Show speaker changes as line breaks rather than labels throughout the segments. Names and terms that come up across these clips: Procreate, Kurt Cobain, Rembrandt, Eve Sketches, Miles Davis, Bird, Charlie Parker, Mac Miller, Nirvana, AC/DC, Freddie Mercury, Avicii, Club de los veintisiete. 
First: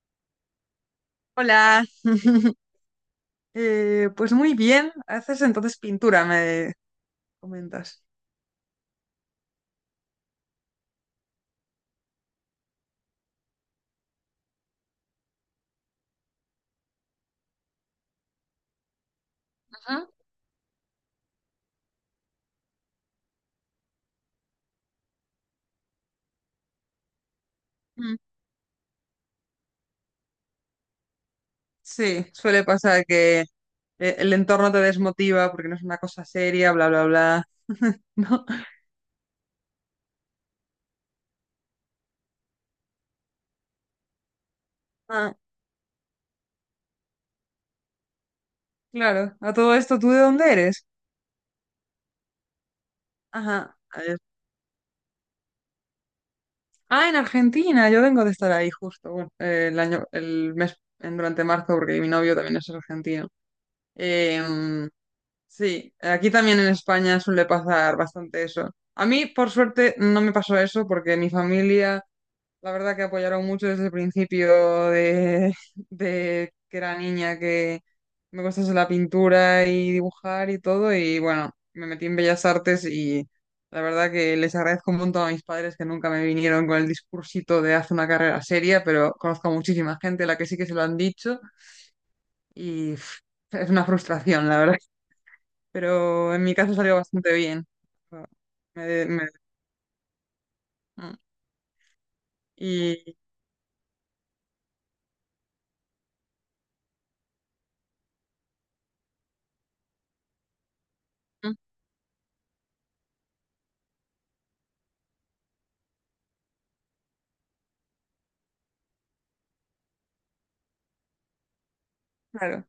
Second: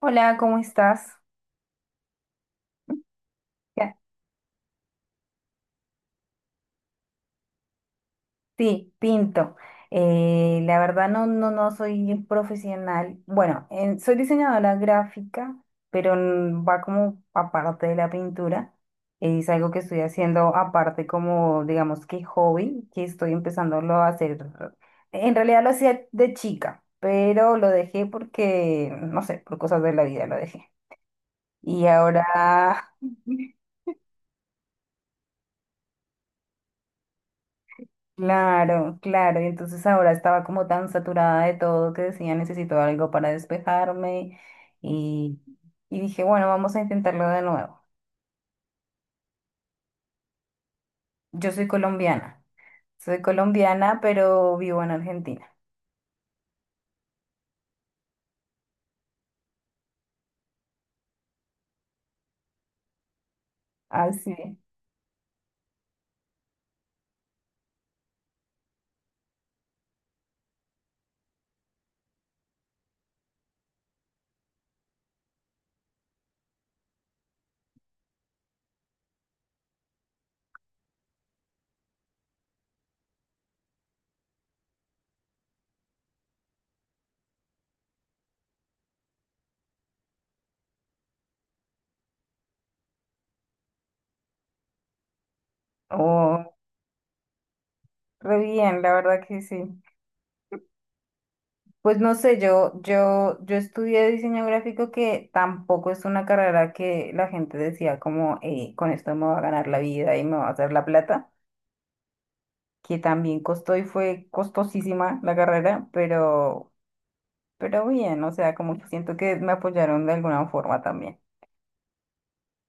Hola, ¿cómo estás?
Hola,
Ya.
Pues muy bien, haces entonces pintura, me comentas.
Sí, pinto. La verdad no soy profesional. Bueno, soy diseñadora gráfica, pero va como aparte de la pintura. Es algo que estoy
Ujú.
haciendo aparte como, digamos que hobby, que estoy empezándolo a hacer. En realidad lo hacía de chica, pero lo dejé
Mm.
porque, no sé, por cosas de la vida lo dejé. Y
Sí, suele
ahora
pasar que el entorno te desmotiva porque no es una cosa seria, bla, bla, bla. ¿No?
Claro, claro, y entonces ahora estaba como tan saturada de todo que decía necesito algo para despejarme
Ah,
y, y dije, bueno, vamos a intentarlo de nuevo.
claro, a todo esto, ¿tú de dónde eres?
Yo soy
Ajá, a
colombiana,
ver.
pero vivo en Argentina.
Ah, en Argentina, yo vengo de estar ahí justo, bueno, el año, el mes, durante marzo, porque mi novio también es argentino.
Así sí.
Em, Sí, aquí también en España suele pasar bastante eso. A mí, por suerte, no me pasó eso porque mi familia, la verdad que apoyaron mucho desde el principio de, de que era niña, que me gustase la pintura y dibujar y todo. Y bueno, me metí en Bellas Artes y la verdad que les agradezco un montón a mis padres que nunca me vinieron con el discursito de haz una carrera seria, pero conozco a muchísima gente a la que sí que se lo han dicho y pff, es una frustración, la verdad, pero
Oh,
en mi caso salió bastante bien. O-
re bien,
me-
la
de-
verdad
me-
que sí.
mm,
Pues no sé,
y
yo estudié diseño gráfico que tampoco es una carrera que la gente decía como, con esto me va a ganar la vida y me va a hacer la plata.
mm,
Que también costó y fue costosísima la carrera, pero bien, o sea, como que siento que me apoyaron de alguna forma también.
claro,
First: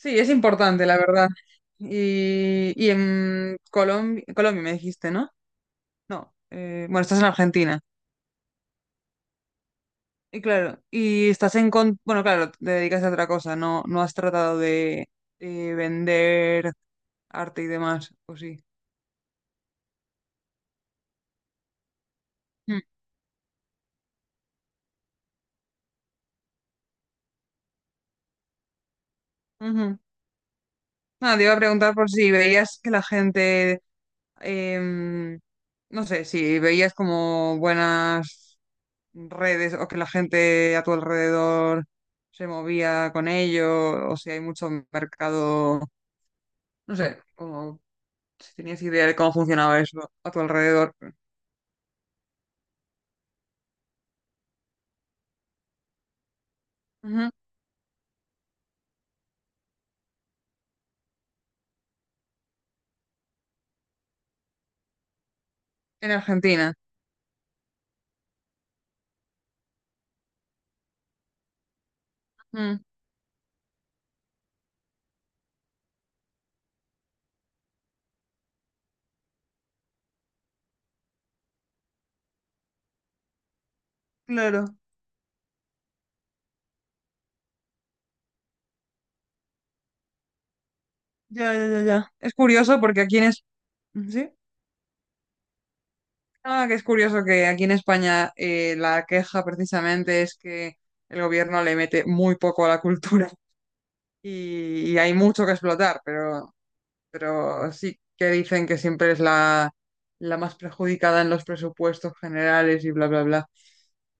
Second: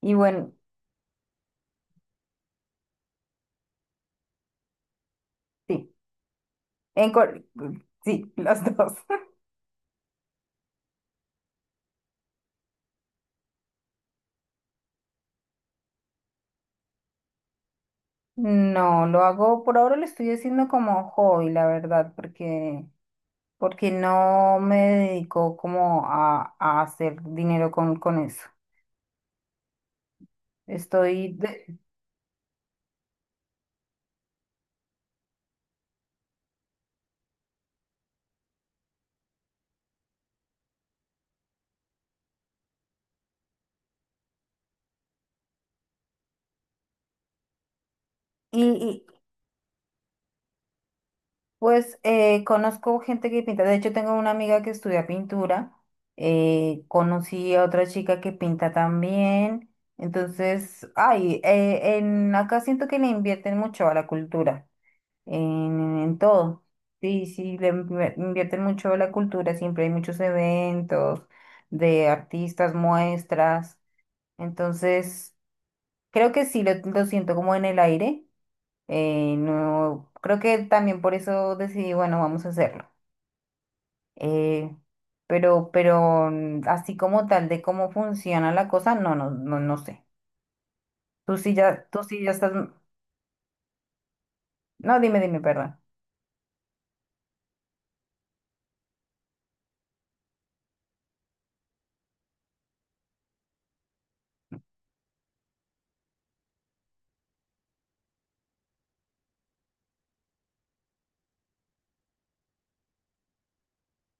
Y
es
bueno,
importante, la verdad. Y en Colombia, Colombia me dijiste, ¿no?
sí,
No, bueno,
en
estás en
cor-
Argentina.
sí, las dos.
Y claro, y estás en... bueno, claro, te dedicas a otra cosa, no, no has tratado de vender arte y demás, ¿o sí?
No, lo hago, por ahora lo estoy haciendo como hobby, la verdad,
Mm.
porque, porque no me dedico como a hacer dinero con eso.
Ujú.
Estoy,
Nada, te iba a
de-
preguntar por si veías que la gente em, no sé, si veías como buenas redes o que la gente a tu alrededor se movía con ello, o si hay mucho mercado, no sé, como si tenías
y,
idea de cómo funcionaba eso a tu alrededor.
Pues conozco gente que pinta, de hecho tengo una amiga que estudia pintura,
Ujú.
conocí a otra chica que pinta también, entonces, ay, acá siento que le invierten mucho a la cultura,
En
en todo,
Argentina.
sí, sí, invierten mucho a la cultura, siempre hay muchos eventos de artistas,
Mm,
muestras, entonces, creo que sí, lo siento como en el aire, no, creo que también por eso decidí, bueno, vamos a hacerlo. Eh,
claro,
pero así como tal de cómo funciona la cosa, no sé.
ya, ya, ya,
Tú
ya.
sí ya
Es
estás.
curioso porque aquí en es... ¿Sí?
No, dime, perdón.
Ah, que es curioso que aquí en España la queja precisamente es que el gobierno le mete muy poco a la cultura. Y hay mucho que explotar, pero sí que dicen que siempre es la más perjudicada en los presupuestos generales y bla, bla, bla.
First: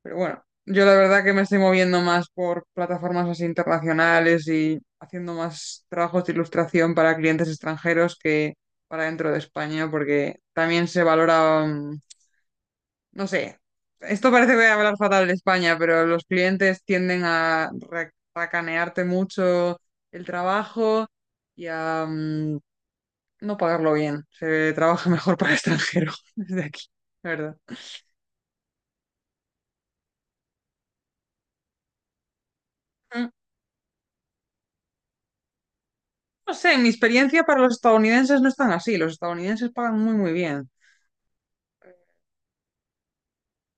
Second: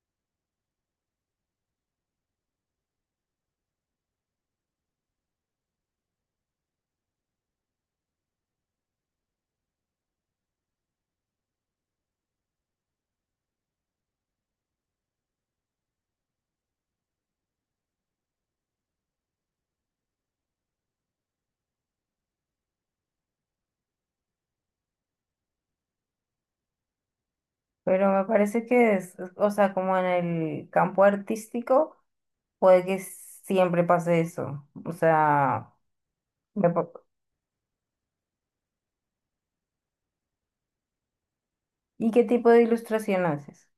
Pero bueno, yo la verdad que me estoy moviendo más por plataformas así internacionales y haciendo más trabajos de ilustración para clientes extranjeros que para dentro de España, porque también se valora no sé, esto parece que voy a hablar fatal de España, pero los clientes tienden a racanearte mucho el trabajo y a no pagarlo bien. Se trabaja mejor para el extranjero desde aquí, la verdad.
Pero me parece que o sea, como en el campo artístico, puede que
Mm,
siempre pase eso. O sea,
no
me
sé, en
pa-
mi experiencia para los estadounidenses no es tan así. Los estadounidenses pagan muy, muy bien.
¿y qué tipo de ilustración haces?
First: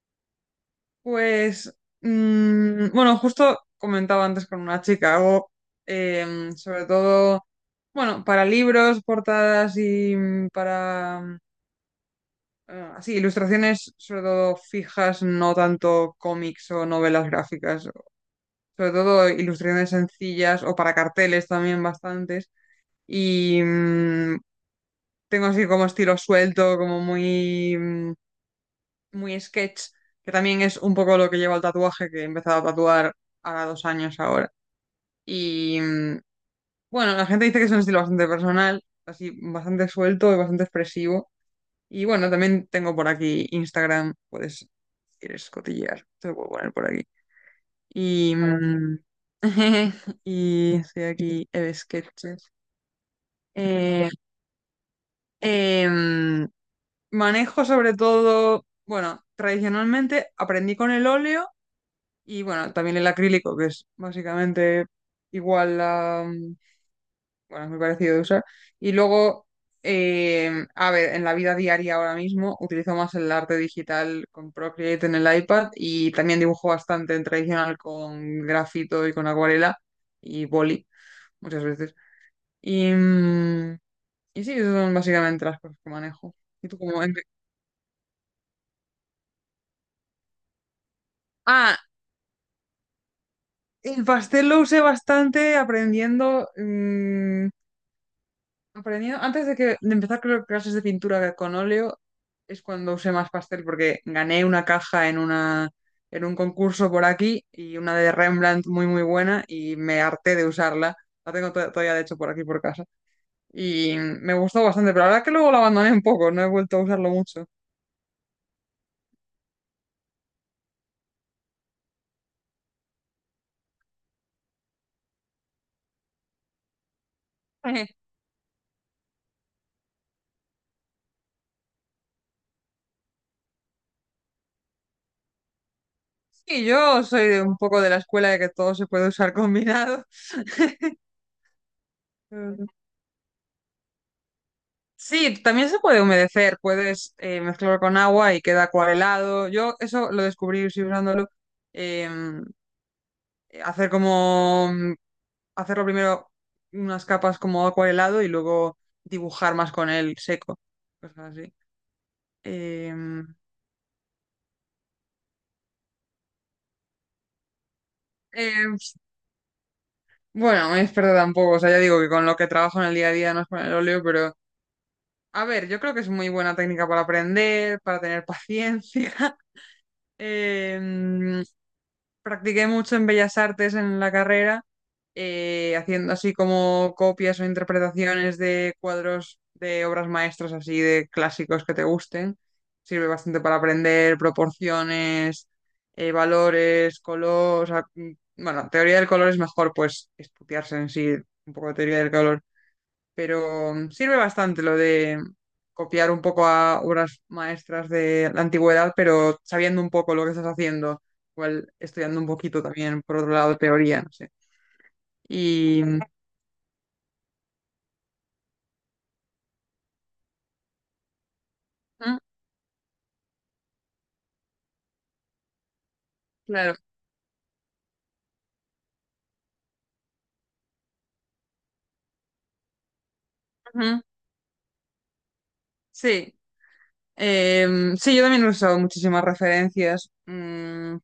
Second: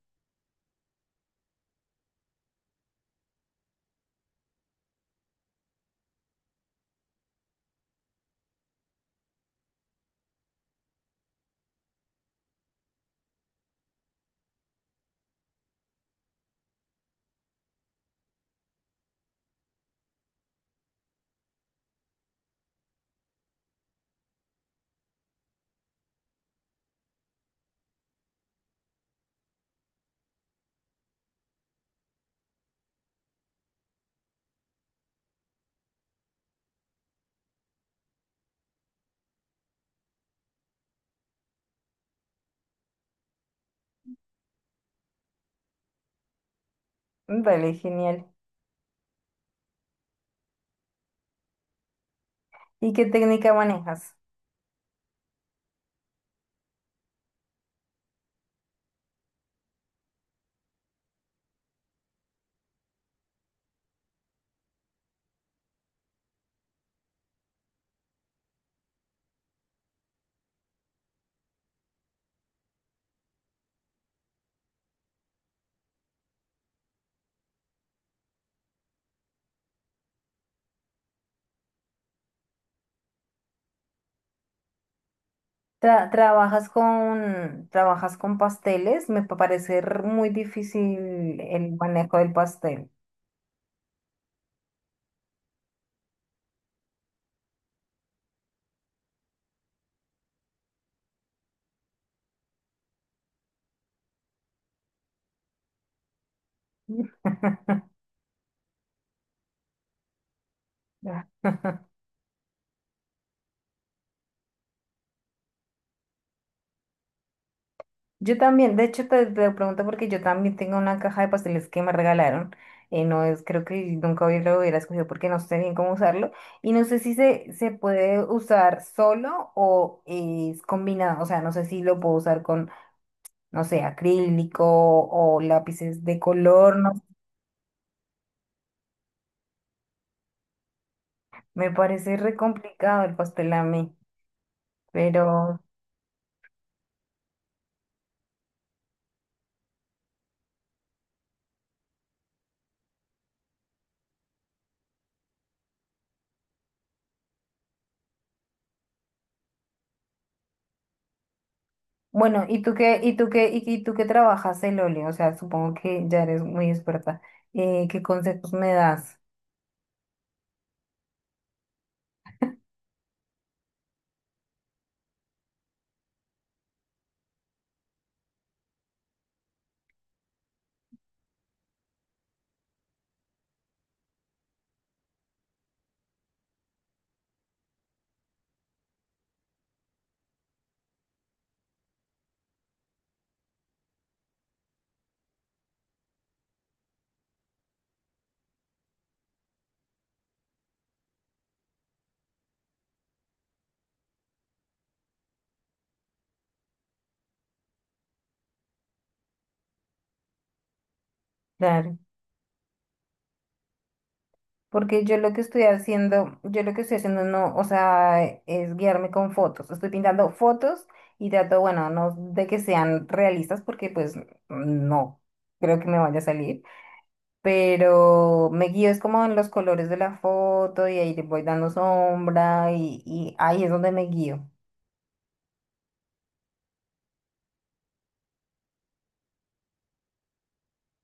Pues, bueno, justo comentaba antes con una chica, hago sobre todo, bueno, para libros, portadas y para... Ah, sí, ilustraciones sobre todo fijas, no tanto cómics o novelas gráficas, sobre todo ilustraciones sencillas o para carteles también bastantes. Y tengo así como estilo suelto, como muy, muy sketch, que también es un poco lo que lleva al tatuaje, que he empezado a tatuar hace 2 años ahora. Y mm, bueno, la gente dice que es un estilo bastante personal, así bastante suelto y bastante expresivo. Y bueno, también tengo por aquí Instagram, puedes, si quieres cotillear, te lo puedo poner por aquí.
Vale, genial.
Vale. Y estoy aquí, Eve Sketches.
¿Y qué técnica
Eh,
manejas?
em, Manejo sobre todo, bueno, tradicionalmente aprendí con el óleo y bueno, también el acrílico, que es básicamente igual a, bueno, es muy parecido de usar. Y luego, a ver, en la vida diaria ahora mismo utilizo más el arte digital con Procreate en el iPad y también dibujo bastante en tradicional con grafito y con acuarela y boli muchas veces. Y, mm, y sí, esas son básicamente las cosas que manejo. ¿Y
Trabajas
tú cómo?
trabajas con pasteles, parece muy difícil el
Ah,
manejo del pastel.
el pastel lo usé bastante aprendiendo. Antes de que de empezar, creo que, clases de pintura con óleo es cuando usé más pastel porque gané una caja en una, en un concurso por aquí, y una de Rembrandt muy muy buena, y me harté de usarla. La tengo todavía de hecho por aquí por casa, y me gustó bastante, pero la verdad que luego la abandoné un poco, no he vuelto a usarlo mucho.
Yo también, de hecho te lo pregunto porque yo también tengo una caja de pasteles que me regalaron. No es, creo que nunca hubiera- lo hubiera escogido porque no sé bien cómo usarlo. Y no sé si se puede usar solo o es combinado. O sea, no sé si lo puedo usar con, no sé, acrílico o lápices de
Sí,
color. No,
yo soy de un poco de la escuela de que todo se puede usar combinado.
me parece re complicado el pastel a mí.
Sí, también se puede humedecer, puedes mezclarlo con agua y queda acuarelado. Yo eso lo descubrí sí, usándolo. em, Hacer como hacerlo primero unas capas como acuarelado y luego dibujar más con él seco. Cosas así.
Bueno,
Eh,
¿y tú qué trabajas el óleo? O sea, supongo que ya eres muy experta. ¿Qué consejos
eh,
me das?
bueno, me experta tampoco. O sea, ya digo que con lo que trabajo en el día a día no es con el óleo, pero a ver, yo creo que es muy buena técnica para aprender, para tener paciencia. Em, Practiqué mucho en Bellas Artes en la carrera, haciendo así como copias o interpretaciones de cuadros de obras maestras, así de clásicos que te gusten. Sirve bastante para aprender proporciones, valores, color. O sea, bueno, teoría del color es mejor, pues, estudiarse en sí un poco de teoría del color, pero sirve bastante lo de copiar un poco a obras maestras de la antigüedad, pero sabiendo un poco lo que estás haciendo, igual
Claro.
estudiando un poquito también, por otro lado, teoría, no sé.
Porque yo lo que estoy
Y mm,
haciendo, yo lo que estoy haciendo no, o sea, es guiarme con fotos. Estoy pintando fotos y trato, bueno, no de que sean realistas porque pues no creo que me vaya a salir,
claro,
pero me guío es como en los colores de la foto y ahí le voy dando sombra y ahí es donde
ujú,
me guío.
sí. Sí, yo también he usado muchísimas referencias. mm,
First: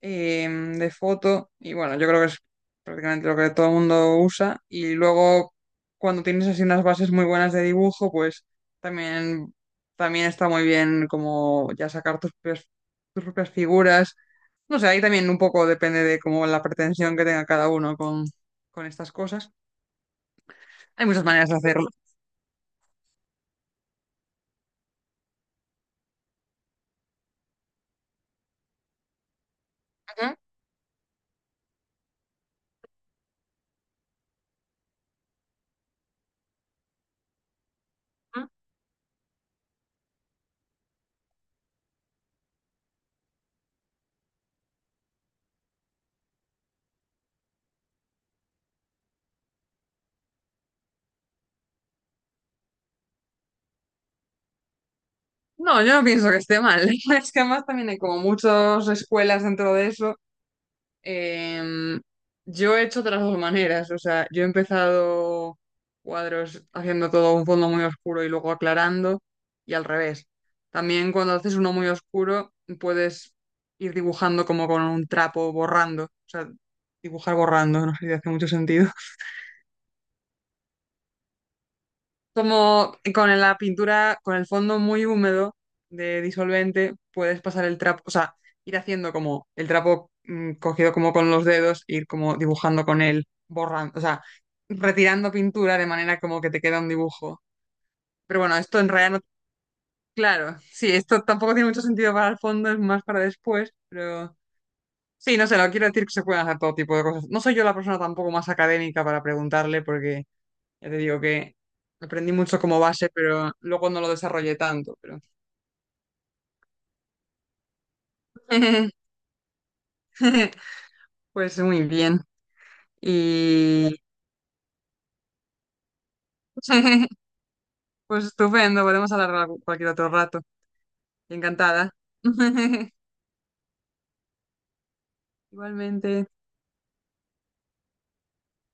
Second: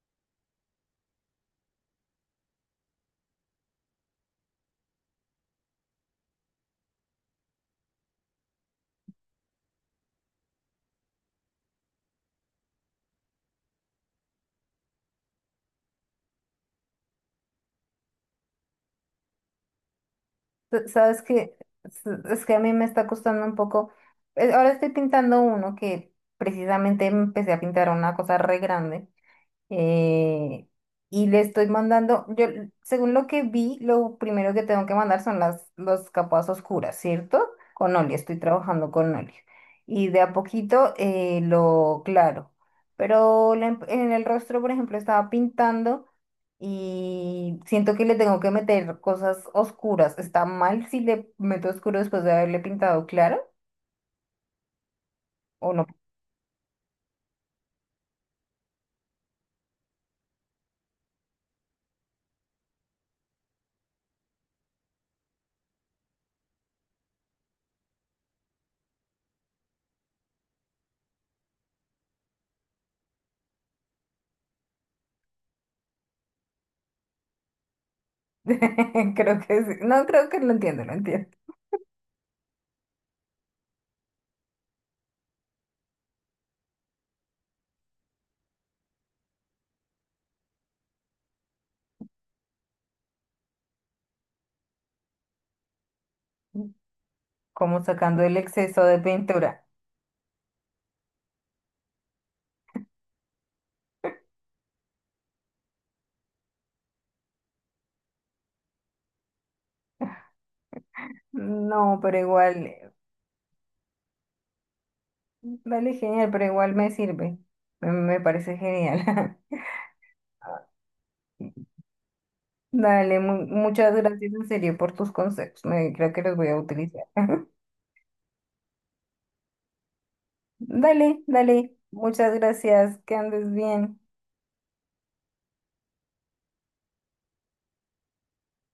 em, De foto, y bueno, yo creo que es prácticamente lo que todo el mundo usa, y luego cuando tienes así unas bases muy buenas de dibujo, pues también, también está muy bien como ya sacar tus propias figuras. No sé, ahí también un poco depende de como la pretensión que tenga cada uno con estas cosas. Hay
Sabes
muchas maneras
que
de hacerlo.
es que a mí me está costando un poco. Ahora estoy pintando uno que precisamente empecé a pintar una cosa re grande, eh, y le estoy mandando, yo, según lo que vi, lo primero que tengo que mandar son las capas oscuras, ¿cierto? Con óleo, estoy
Ujú.
trabajando con óleo. Y de a poquito lo claro. Pero en el rostro, por ejemplo, estaba pintando y siento que le tengo que meter cosas oscuras. ¿Está mal si le meto oscuro después de haberle pintado claro o
No,
no?
yo no pienso que esté mal. Es que además también hay como muchas escuelas dentro de eso. Em, yo he hecho de las dos maneras, o sea, yo he empezado cuadros haciendo todo un fondo muy oscuro y luego aclarando, y al revés. También cuando haces uno muy oscuro puedes ir dibujando como con un trapo borrando, o sea, dibujar borrando, no sé si hace mucho sentido.
Creo que sí. No, creo que lo entiendo, lo entiendo.
Como con la pintura, con el fondo muy húmedo de disolvente, puedes pasar el trapo, o sea, ir haciendo como el trapo cogido como con los dedos, ir como dibujando con él, borrando, o sea, retirando pintura de manera como que te queda un dibujo.
Como sacando el
Pero bueno, esto
exceso
en
de
realidad no,
pintura.
claro, sí, esto tampoco tiene mucho sentido para el fondo, es más para después, pero sí, no sé, lo quiero decir que se pueden hacer todo tipo de cosas. No soy yo la persona tampoco más académica para preguntarle porque ya te digo que
No, pero
aprendí mucho
igual,
como base, pero luego no lo desarrollé tanto, pero
dale, genial, pero igual me sirve. Me parece genial.
pues muy bien.
Dale, muchas
Y
gracias en serio por tus consejos. Me, creo que los voy a utilizar.
pues estupendo, podemos hablar cualquier otro rato.
Dale, dale,
Encantada.
muchas gracias, que andes bien.
Igualmente.